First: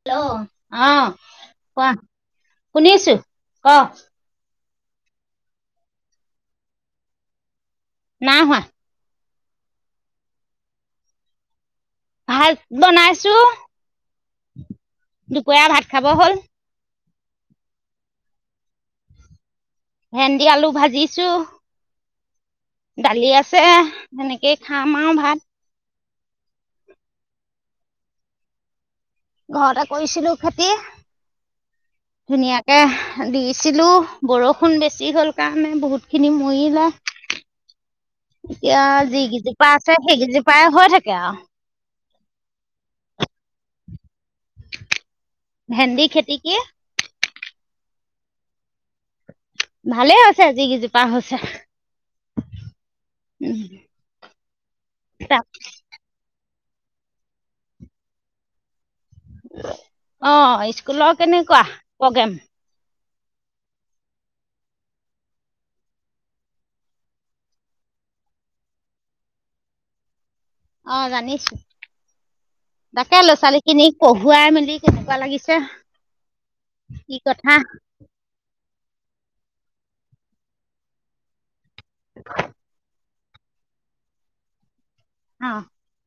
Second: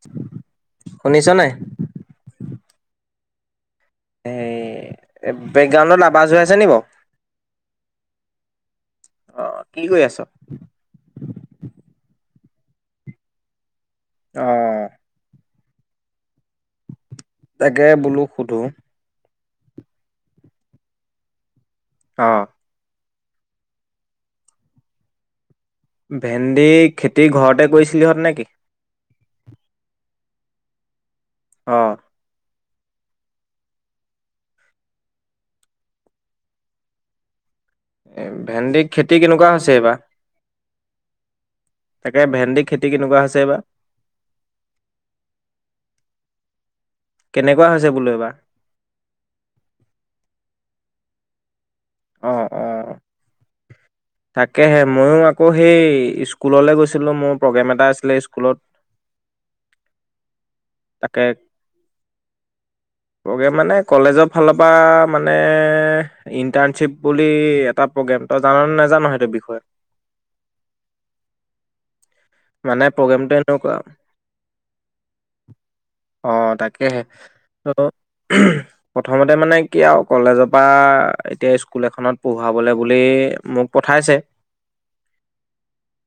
Hello অহ শুনিছ নাই? কোৱা শুনিছো ক এই বেকগ্ৰাউণ্ডত আৱাজ হৈ আছে নি বাৰু নাই হোৱা অহ কি কৰি আছ ভাত বনাইছো আহ খোৱা ভাত খাব হ'ল তাকে বোলো সোধো ভেন্দি আলু ভাজিছো অ দালি আছে সেনেকেই খাম আৰু ভাত ভেন্দি খেতি ঘৰতে কৰিছিলিহঁত নে কি ঘৰতে কৰিছিলো খেতি আহ তাকে দিছিলো বৰষুণ বেছি হ'ল কাৰণে বহুত খিনি মৰিলো এতিয়া ভেন্দিৰ খেতি যি কেনেকুৱা হৈছে কেইজোপা এইবাৰ? আছে সেইকেইজোপাই হৈ থাকে আৰু তাকে ভেন্দি খেতি কেনেকুৱা হৈছে এই বা ভেন্দি খেতি কি কেনেকুৱা হৈছে বোলো এবাৰ ভালে হৈছে যি কেইজোপাৰ হৈছে অ' অ' উম তাকেহে মইও আকৌ সেই স্কুললৈ গৈছিলোঁ মোৰ প্ৰগ্ৰেম এটা আছিলে স্কুলত অ অ স্কুলৰ তাকে কেনেকুৱা প্ৰগ্ৰেম প্ৰগ্ৰেম মানে কলেজৰ ফালৰ পৰা মানে ইণ্টাৰ্ণশ্বিপ বুলি এটা প্ৰগ্ৰেম তই জান নাজানো সেইটো বিষয়ে অ জানিছো মানে তাকে প্ৰগ্ৰেমটো ল'ৰা ছোৱালী এনেকুৱা খিনিক পঢ়াৱাই মেলি কেনেকুৱা লাগিছে অ' তাকেহে কি কথা ত' প্ৰথমতে মানে কি আৰু কলেজৰ পৰা এতিয়া স্কুল এখনত পঢ়াবলৈ বোলি মোক পঠাইছে অ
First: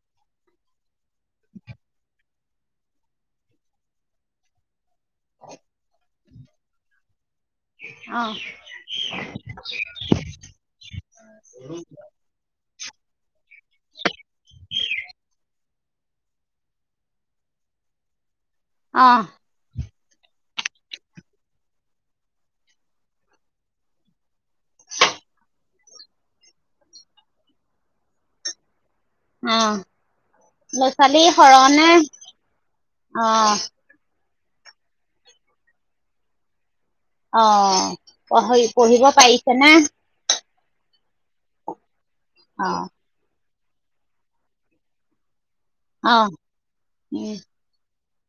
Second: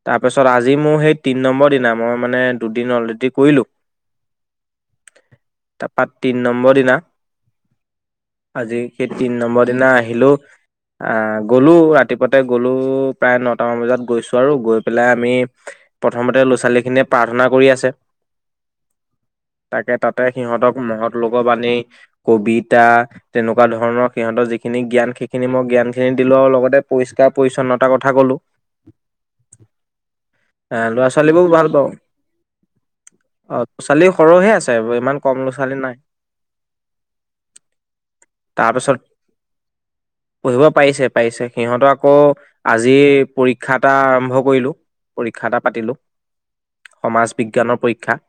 তাৰপিছত আজি মোৰ সেই তিনি নম্বৰ দিনা মই মানে দুদিন অলৰেডি কৰিলোঁ তাৰপা তিন নম্বৰ দিনা অ আজি সেই তিন নম্বৰ দিনা আহিলো আহ গলো ৰাতিপুৱাতে গলো প্ৰায় নটামান বজাত গৈছো আৰু গৈ পেলাই আমি প্ৰথমতে ল'ৰা ছোৱালীখিনিয়ে প্ৰাৰ্থনা কৰি আছে। অহ তাকে তাতে সিহঁতক মহৎ লোক বাণী কবিতা তেনেকুৱা ধৰণৰ সিহঁতৰ যিখিনি জ্ঞান সেইখিনি মই জ্ঞানখিনি দিলোঁ আৰু লগতে পৰিষ্কাৰ পৰিচ্ছন্নতাৰ কথা কলোঁ। অ এ ল'ৰা ছোৱালী ছোৱালীবোৰ ভাল বাৰু সৰহনে অ ছোৱালী সৰহে আছে আৰু ইমান কম ল'ৰা ছোৱালী নাই। অ পঢ়ি তাৰপিছত পঢ়িব পাৰিছে নে পঢ়িব পাৰিছে পাৰিছে সিহঁতক ক অ আজি পৰীক্ষা ক্ষা এটা আৰম্ভ কৰিলোঁ খা পাতিলোঁ অ উম সমাজ বিজ্ঞানৰ পৰীক্ষা।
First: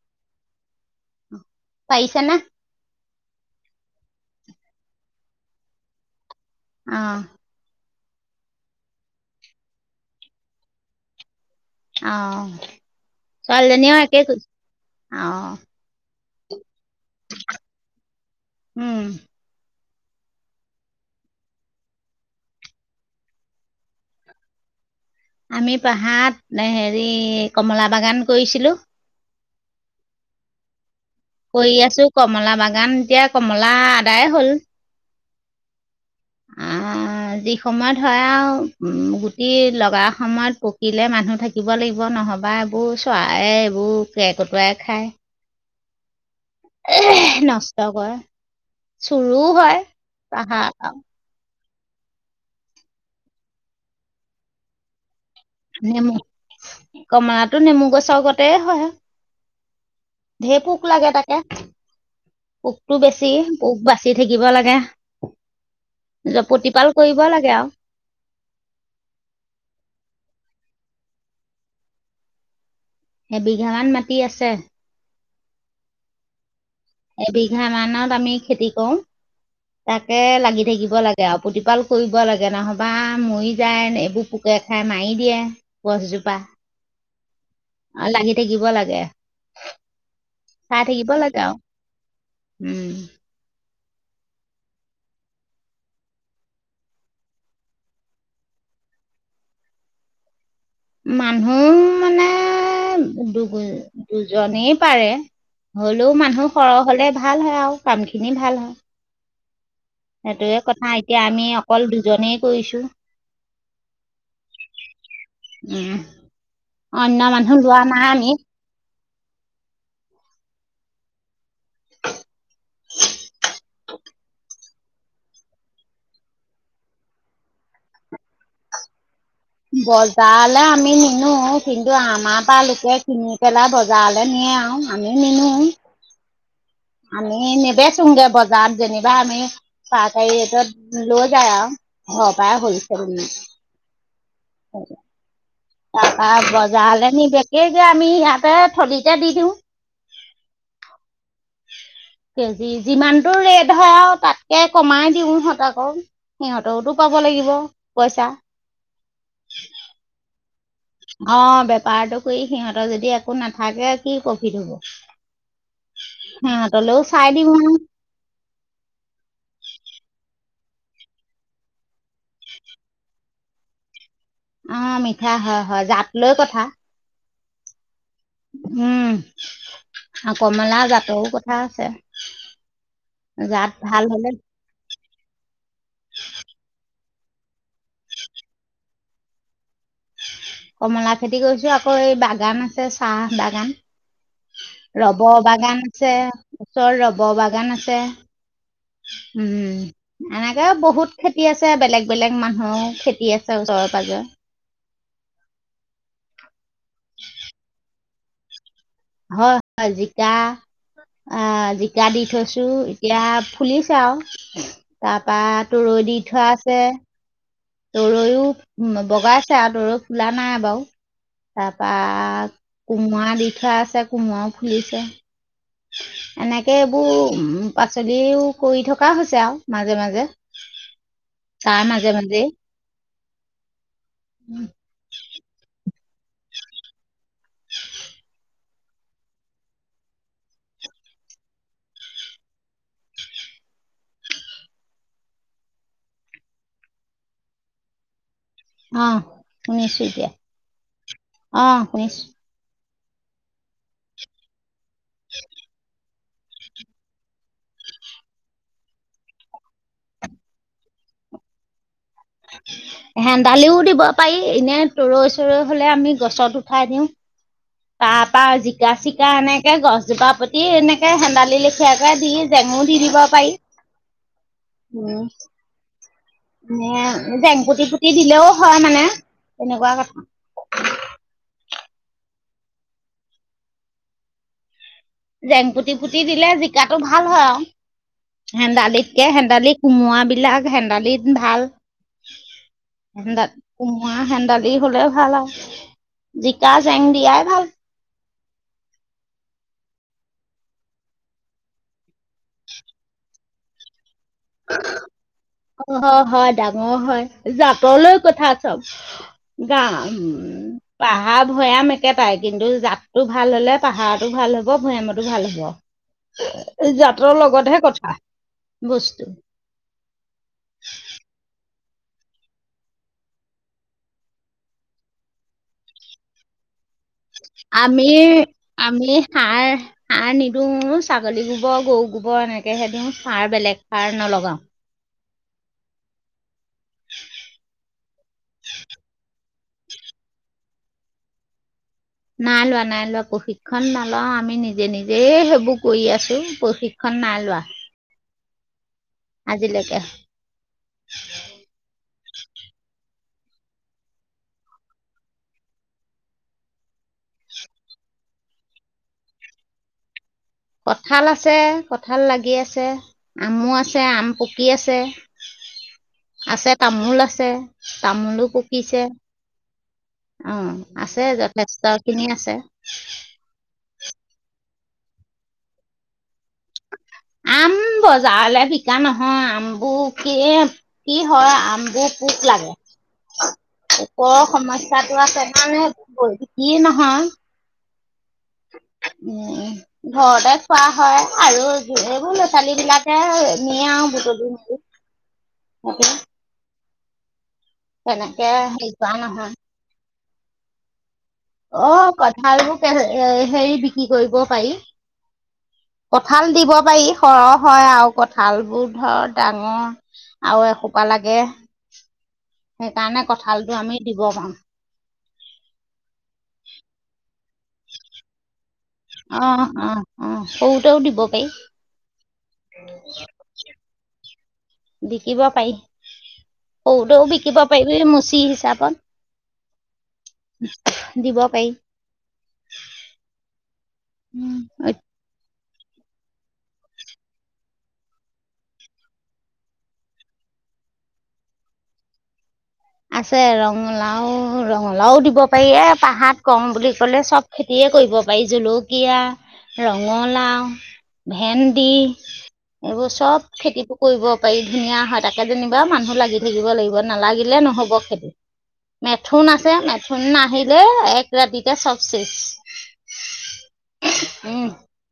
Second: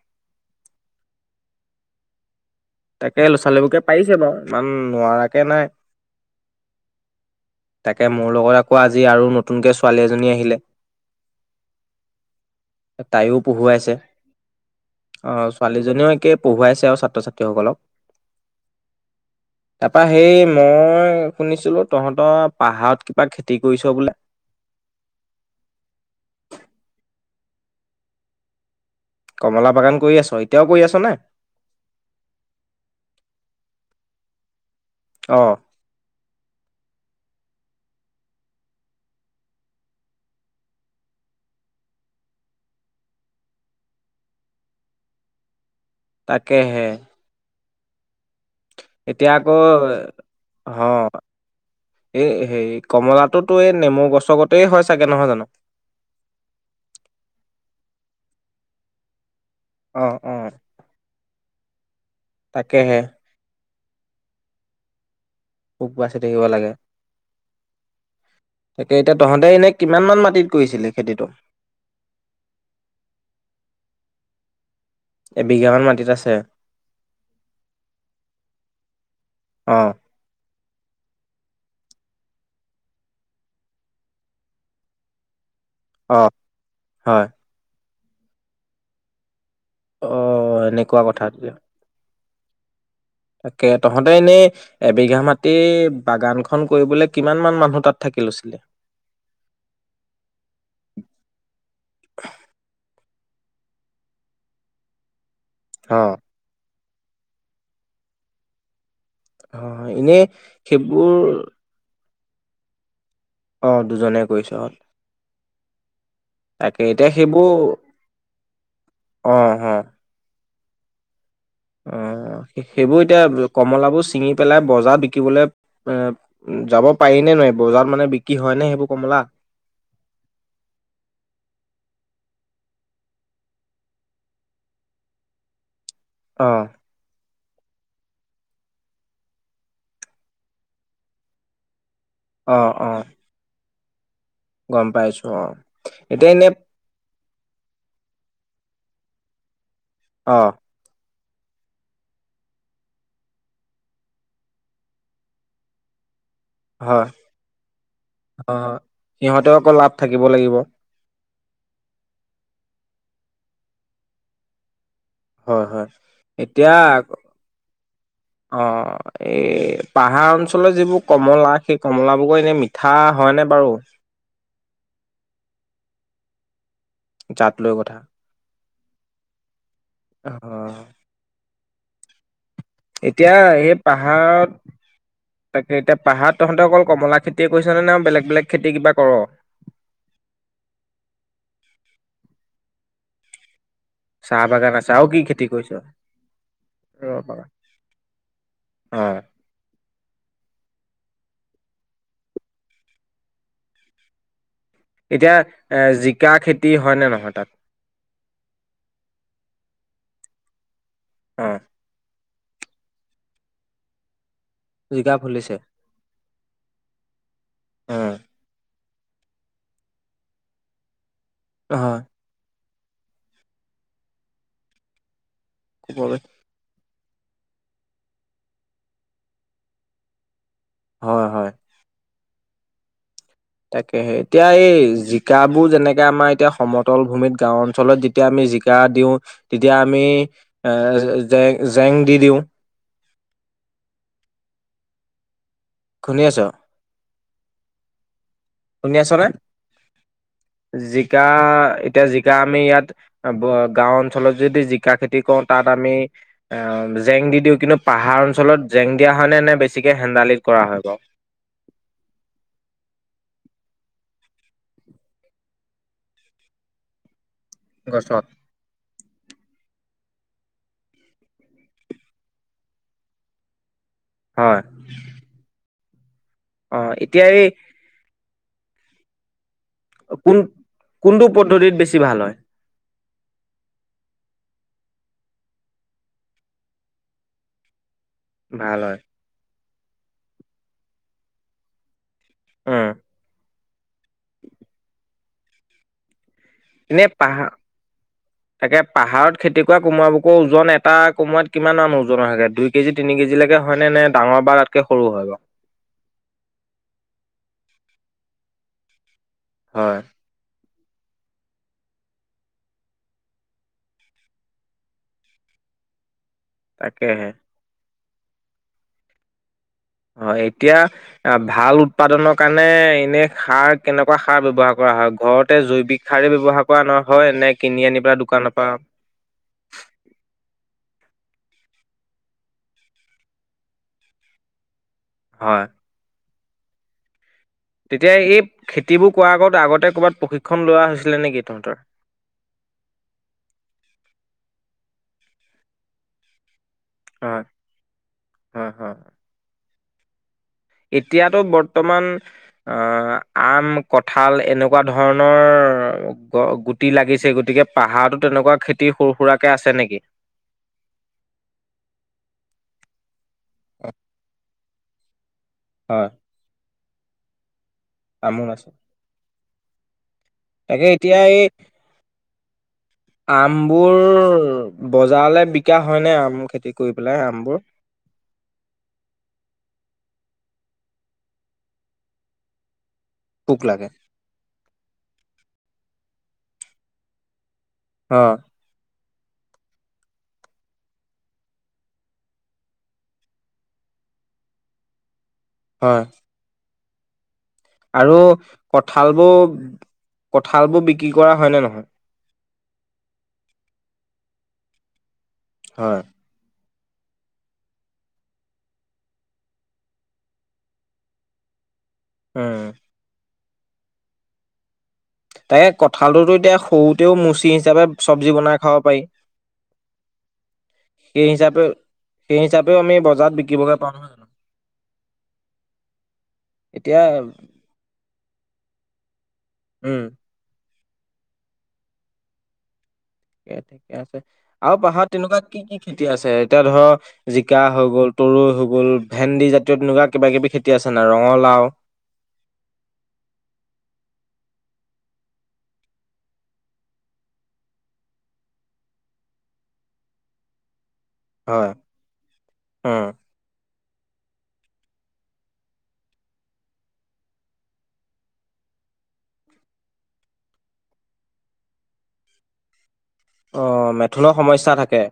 পাৰিছা নে তাকে ল'ৰা ছোৱালীবোৰকে পাৰিছে বাৰু ইমান নোৱাৰাকে নাই। অহ', তাকে মোৰ লগত আকৌ আজি আৰু নতুনকে ছোৱালী এজনী আহিলে। অহ', তাইও ছোৱালীজনী পঢ়ুৱাইছে। একেই অহ',। পঢ়োৱাইছে আৰু ছাত্ৰ ছাত্ৰীসকলক। উম তাৰপা সেই মই শুনিছিলোঁ তহঁতৰ পাহাৰত কিবা খেতি কৰিছ বোলে। আমি পাহাৰত হেৰি, কমলা বাগান কৰিছিলোঁ। কমলা বাগান কৰি আছ এতিয়াও কৰি আছ নে? কৰি আছোঁ কমলা বাগান এতিয়া কমলা আদায় হ'ল। অহ ', আঁহ ', যিসময়ত হয় আৰু গুটি লগা সময়ত পকিলে মানুহ থাকিব লাগিব নহ'বা এইবোৰ চৰাইয়ে এইবোৰ কে কটুৱাই খায়। তাকেহে, নষ্ট কৰে এতিয়া চোৰো আকৌ হয় পাহাৰ হ', এই হে কমলাটোতো এই নেমু গছ গতেই হয় চাগে নহয় জানোঁ। নেমু কমলাটো। নেমু গছৰ গতে হয়। অ অ ঢেৰ পোক লাগে তাকে। পোকটো তাকেহে বেছি। পোক বাচি থাকিব লাগে। পোক বাচি থাকিব জ- লাগে প্ৰতিপাল কৰিব লাগে আৰু তাকে এতিয়া তহঁতে এনে কিমান মান মাটিত। কৰিছিলি খেতিটো। এবিঘামান মাটি আছে। এবিঘামান মাটিত আছে। এবিঘা মানত আমি খেতি কৰো অ তাকে লাগি থাকিব লাগে। তে প্ৰতিপাল কৰিব লাগে নহবা মৰি যায়। এইবোৰ পোকে খাই মাৰি দিয়ে। অ গছজোপা। হয় আৰু লাগি থাকিব লাগে। অ চাই এনেকুৱা থাকিব কথা লাগে এতিয়া। আৰু উম তাকে তহঁতে এনেই এবিঘা মাটি বাগানখন কৰিবলৈ কিমান মান মানুহ তাত থাকি লৈছিলি। মানুহ মানে। দুজনী দুজনী পাৰে। অ হলেও মানুহ সৰহ হ'লে ভাল হয়। আৰু কাম খিনি ভাল হয়। হয় হয় এনেই সেইবোৰ দুজনে কৰিছো। অ দুজনে কৰিছ অ উম তাকে এতিয়া অন্য সেইবোৰ মানুহ লোৱা নাহাই আমি অ হ অ সেইবোৰ এতিয়া কমলাবোৰ ছিঙি পেলাই বজাৰত বিকিবলৈ এ যাব পাৰি নে ন বজাৰত মানে বিক্ৰী হয় নে সেইবোৰ কমলা বজাৰলৈ আমি নিনো কিন্তু আমাৰ পৰা লোকে কিনি পেলাই বজাৰলে নিয়ে। আৰু আমি নিনো অঁ আমি নিবেচোগে বজাৰত যেনিবা আমি পাহকাৰত লৈ যায় আৰু অ পায় হলছে ন গম পাইছো অ এতিয়া এনে তাৰ পাবজা হলে ন বেকে এই যে আমি ইহতে থলিতে দি দিওঁ। অ কেজি যিমানটো ৰেট হয় আৰু তাতকে কমাই দিওঁ সহঁত আকৌ হয় হয় সিহঁতেও আকৌ লাভ থাকিব লাগিব। অ বেপাৰতটো কৰি সিহঁতৰ যদি একো নাথাকে কি প্ৰফিট হব হয় হয় এতিয়া সিহঁতলৈও চাই দিম আৰু অ এই পাহাৰ অঞ্চলৰ যিবোৰ কমলা সেই কমলাবোৰৰ এনেই মিঠা হয়নে বাৰু অ মিঠা হয় হয় জাত লৈ কথা। জাত লৈ কথা উম অ কমলা, জাতও কথা হা [unintelligible] চ এতিয়া এ পাহাৰত তাকে এতিয়া পাহাৰ তহঁতে অকল কমলা খেতিয়ে কৰিছেনে নে বেলেগ বেলেগ খেতিয়ে কিবা কৰ কমলা খেতি কৰিছো আকৌ এই বাগান আছে চাহ বাগান। চাহ বাগান আছে আৰু কি ৰব খেতি কৰিছ বাগান আছে ওচৰ ৰব বাগান আছে। অ উম এনেকে বহুত খেতি আছে বেলেগ বেলেগ মানুহৰ খেতি আছে ওচৰে পাজৰে। এতিয়া এ জিকা খেতি হয় নে নহয় তাত? হয় জিকা অ জিকা দি থৈছোঁ এতিয়া ফুলিছে আৰু। জিকা তাৰ পা ফুলিছে তো দি থোৱা আছে। অ তেওঁয়ো [unintelligible] উম বগাইছে আৰু ত ফোলা নাই বাৰু। পাগ কোমোৰা দি থোৱা আছে কোমোৰা ফুলিছে। হয় এনেকে এইবোৰ উ পাচলিও কৰি থকা হৈছে আৰু, মাজে মাজে। হয় হয় তাৰ মাজে মাজে। তাকেহে এতিয়া এই জিকাবোৰ যেনেক তেতিয়া আমাৰ এতিয়া সমতল ভূমিত গাও অঞ্চলত যেতিয়া আমি জিকা দিওঁ তেতিয়া আমি এ জ-জেং দি দিওঁ। শুনি আছ? শুনি অ আছ নে? শুনিছো এতিয়া জিকা অ এতিয়া শুনিছো জিকা আমি ইয়াত গাও অঞ্চলত যদি জি জিকা খেতি কৰো তাত আমি জেং দি দিওঁ কিন্তু পাহাৰ অঞ্চলত জেং দিয়া হয়নে নে বেছিকে হেন্দালি কৰা হয় কহ? হেন্দালিও দিব পাৰি, এনে তৰৈ চৰৈ হলে আমি গছত উঠাই দিওঁ। গছত তাৰপা জিকা চি এতিয়া এনেকে গছজোপা পুতি এনেকে হেন্দালি লেখিয়াকে দি জেঙু দি দিব পাৰি। হয় উ অ নে এতিয়া এই জেংপুতি পুতি দিলেও হয় মানে। তেনেকুৱা কথা কোন কোনটো পদ্ধতিত বেছি ভাল হয়? জেংপুতি পুতি দিলে জিকাটো ভাল হয় আৰু। ভাল হয় হেন্দালিত কে হেন্দালিক কোমোৱাবলাক হেন্দালিত ভাল। উম এন্ত কুমুৱা হেণ্ডালি হলে ভাল আৰু। জিকা এনে জেং দিয়াই পাহাৰ ভাল। তাকে পাহাৰত খেতি কৰা কোমোৰা বুকৰ ওজন এটা কোমোৰাত কিমান মান ওজন হয়গে, দুই কেজি তিনি কেজিলৈকে হয়নে নে? ডাঙৰ বা তাতকে সৰু হয় বাৰু? অ হয়-হয় ডাঙৰ হয়। জাতলৈ কথা চব। গা হয়। উ পাহাৰ ভৈয়াম একেটাই কিন্তু জাততটো ভাল হলে পাহাৰতো ভাল হব, ভৈয়ামতো ভাল হব। তাকেহে জাতৰ লগতহে কথা গছ [unintelligible] হয় এতিয়া ভাল উৎপাদনৰ কাৰণে এনে সাৰ কেনেকুৱা সাৰ ব্যৱহাৰ কৰা হয়? ঘৰতে জৈৱিক সাৰেই ব্যৱহাৰ কৰা নহ আমি আমি সাৰ সাৰ নিদো ছাগলী গোবৰ গৰু গোবৰ এনেকেহে দিওঁ সাৰ বেলেগ সাৰ নলগাও। হয়। [unintelligible] তেতিয়া এই খেতিবোৰ কৰা আগত আগতে ক'ৰবাত প্ৰশিক্ষন লোৱা হৈছিলে নেকি তহঁতৰ? নাই লোৱা নাই লোৱা প্ৰশিক্ষণ নলো আমি নিজে নিজে সেইবোৰ কৰি আছো। প্ৰশিক্ষণ হয় নাই লোৱা। হয় হয়। আজিলেকে এতিয়াতো বৰ্তমান আহ আম, কঠাল এনেকুৱা ধৰণৰ গুটি লাগিছে গতিকে পাহাৰতো এনেকুৱা খেতি সৰু সুৰাকে আছে নেকি? কঠাল আছে কঠাল লাগি আছে আমো আছে আম পক কি আছে? হয়। আছে তামোল আছে তামোলো তামোল আছে। পকিছে অ তাকে এতিয়া আছে এই যথেষ্ট খিনি আছে তে আমবোৰ বজাৰলে বিকা হয় নে আম খেতি কৰি পেলাই আমবোৰ? আম বজাৰলে বিকা নহয়, আমবোৰ কি কি হয় আমবোৰ পোক লাগে। পোক লাগে। ওপৰ সমস্যা টো আছে মানে বৌ ইটো কিনো হয়? অ উম ঘৰতে খোৱা হয় আৰু এইবোৰ ল'ৰা ছোৱালী বিলাকে নিয়ে আৰু বুটলি, বুটলি। হয় তাকে আৰু হেৰি কঠাল কৰা বোৰ নহয় কঁঠাল বোৰ বিক্ৰী, কৰা হয়নে নহয়? ভাল বোৰ কেলে হেৰি বিক্ৰী কৰিব পাৰি। হয়। কঁঠাল দিব, পাৰি সৰহ হয় আৰু কঠালবোৰ ধৰ ডাঙৰ আৰু এসোপা লাগে উম সেইকাৰণে কঁঠালটো আমি দিব পাৰো। তাকে কঁঠালটোতো এতিয়া সৰুতেও মুচি হিচাপে চব্জি বনাই খাব পাৰি অ অ অ সৰুতেও দিব সেই পাৰি হিচাপেও সেই হিচাপেও আমি বজাৰত বিক্ৰীবগে পাৰোঁ নহয় জানো। বিক্ৰীব পাৰি এতিয়া সৰুতেও বিক্ৰীব পাৰিবি নহয় মুচি হিচাপে, উম দিব পাৰি। ঠিকে, ঠিকে আছে উম, আৰু পাহাৰত তেনেকুৱা কি, কি খেতি আছে এতিয়া ধৰক জিকা হৈ গ'ল, তৰু হৈ গল, ভেন্দি জাতীয় তেনেকুৱা কিবা কিবি খেতি আছে নাই ৰঙালাও আছে ৰঙালাও, ৰঙালাও দিব পাৰি এ পাহাৰত কৰো বুলি কলে চব খেতিয়ে কৰিব পাৰি জলকীয়া, ৰঙালাও হয় ভেন্দি উম। এইবোৰ চব খেতি কৰিব পাৰি। ধুনীয়া হয় তাকে যেনিবা মানুহ লাগি থাকিব লাগিব নালাগিল নালাগিলে, নহব খেতি মেথুন আছে মেথুন আহিলে এক ৰাতিতে চবছেজ। অ মেথুনৰ সমস্যাই থাকে।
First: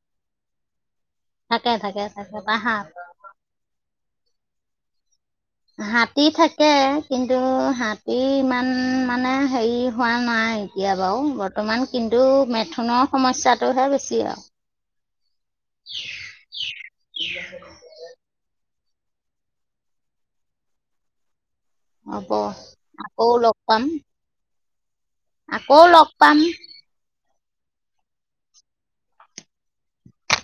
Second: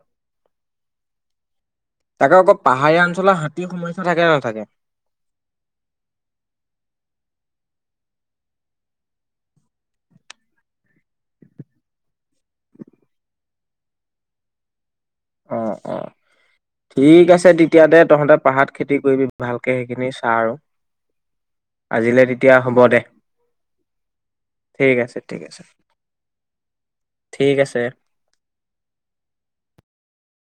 থাকে থাকে তাকে থাকে আকৌ বা হাত পাহাৰীয়া অঞ্চলৰ হাতীৰ সমস্যা থাকে নাথাকে হাতী থাকে, কিন্তু হাতী ইমান মানে হেৰি হোৱা নাই এতিয়া, বাৰু বৰ্তমান কিন্তু মেথুনৰ সমস্যাটোহে বেছি আৰু অ, অ ঠিক আছে তেতিয়া দে তহঁতে পাহাৰত খেতি কৰিবি ভালকে সেইখিনি চা আৰু আজিলে হ'ব তেতিয়া হ'ব দে আকৌ লগ পাম। ঠিক আছে ঠিক আছে আকৌ লগ পাম ঠিক আছে।